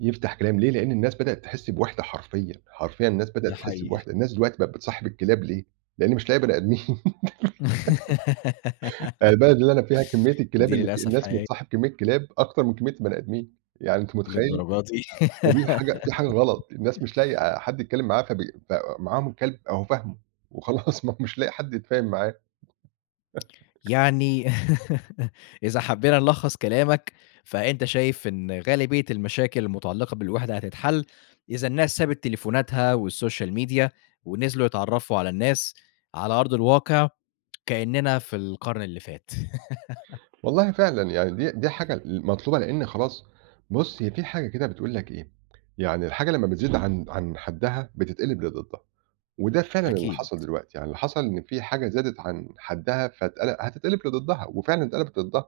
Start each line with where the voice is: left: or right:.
right: يفتح كلام ليه؟ لإن الناس بدأت تحس بوِحدة حرفيًا، حرفيًا الناس بدأت
left: ده
right: تحس
left: حقيقي.
right: بوِحدة. الناس دلوقتي بقت بتصاحب الكلاب ليه؟ لإن مش لاقية بَني آدمين. يعني البلد اللي أنا فيها كمّية الكلاب
left: دي
right: اللي في
left: للأسف
right: الناس
left: حقيقية.
right: بتصاحب كمّية كلاب، أكتر من كمّية البَني آدمين. يعني أنت متخيِّل؟
left: للدرجة دي!
right: فدي الحاجة في حاجة غلط الناس مش لاقية آآ حد يتكلم معاها فبي ف معاهم كلب أهو فاهمه، وخلاص ما هو مش لا قي حد يتفاهم معاه.
left: يعني إذا حبّينا نلخّص كلامك، فأنت شايف إن غالبية المشاكل المتعلقة بالوِحدة هتتحل إذا الناس سابت تليفوناتها والsocial media ونزلوا يتعرّفوا على الناس على أرض الواقع كإنّنا في القرن اللي فات.
right: والله فعلًا يعني دي دي حاجة ال المطلوبة لإن خلاص، بُص هي في حاجة كده بتقول لك إيه، يعني الحاجة لمّا بتزيد عن عن حدّها بتتقلب لضدّها، وده فعلًا اللي
left: أكيد.
right: حصل دلوقتي. يعني اللي حصل إن في حاجة زادت عن حدّها فتقل هتتقلب لضدّها وفعلًا اتقلبت ضدّها.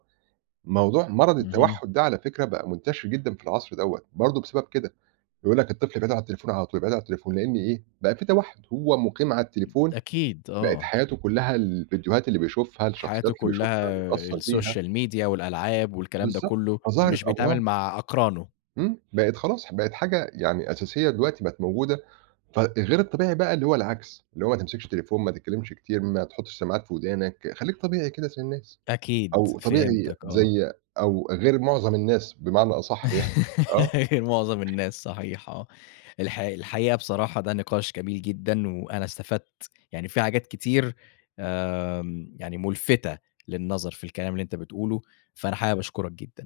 right: موضوع مرض
left: اهم.
right: التوحّد ده على فكرة بقى منتشر جدًا في العصر دَوّة برضه بسبب كده. ويقول لك الطفل ده قاعد على التليفون على طول بيبقى قاعد على التليفون؛ لإن إيه بقى في توحّد هو مُقيم على التليفون؛
left: أكيد،
right: بقت
left: آه.
right: حياته كلّها الفيديوهات اللي بيشوفها الشخصيات
left: حياته
right: اللي بيشوفها
left: كلّها
right: متأثّر بيها.
left: الsocial media والألعاب والكلام ده
right: بالضبط.
left: كلّه،
right: فظهرت
left: مش
right: أمراض.
left: بيتعامل مع أقرانه.
right: إمم بقت خلاص ح بقت حاجة يعني أساسية دلوقتي بقت موجودة ف غير الطبيعي بقى اللي هو العكس، اللي هو ما تمسكش التليفون، ما تتكلّمش كتير، ما تحطّش سماعات في ودانك، خلّيك طبيعي كده زي الناس،
left: أكيد،
right: أو طبيعي
left: فهمتك آه.
right: زي أو غير مُعظم الناس بمعنى أصح يعني. آه.
left: غير مُعظم الناس صحيح آه. الحقي الحقيقة بصراحة ده نقاش جميل جدًا وأنا استفدت، يعني في حاجات كتير آمم يعني مُلفتة للنظر في الكلام اللي أنت بتقوله فأنا حابب أشكرك جدًا.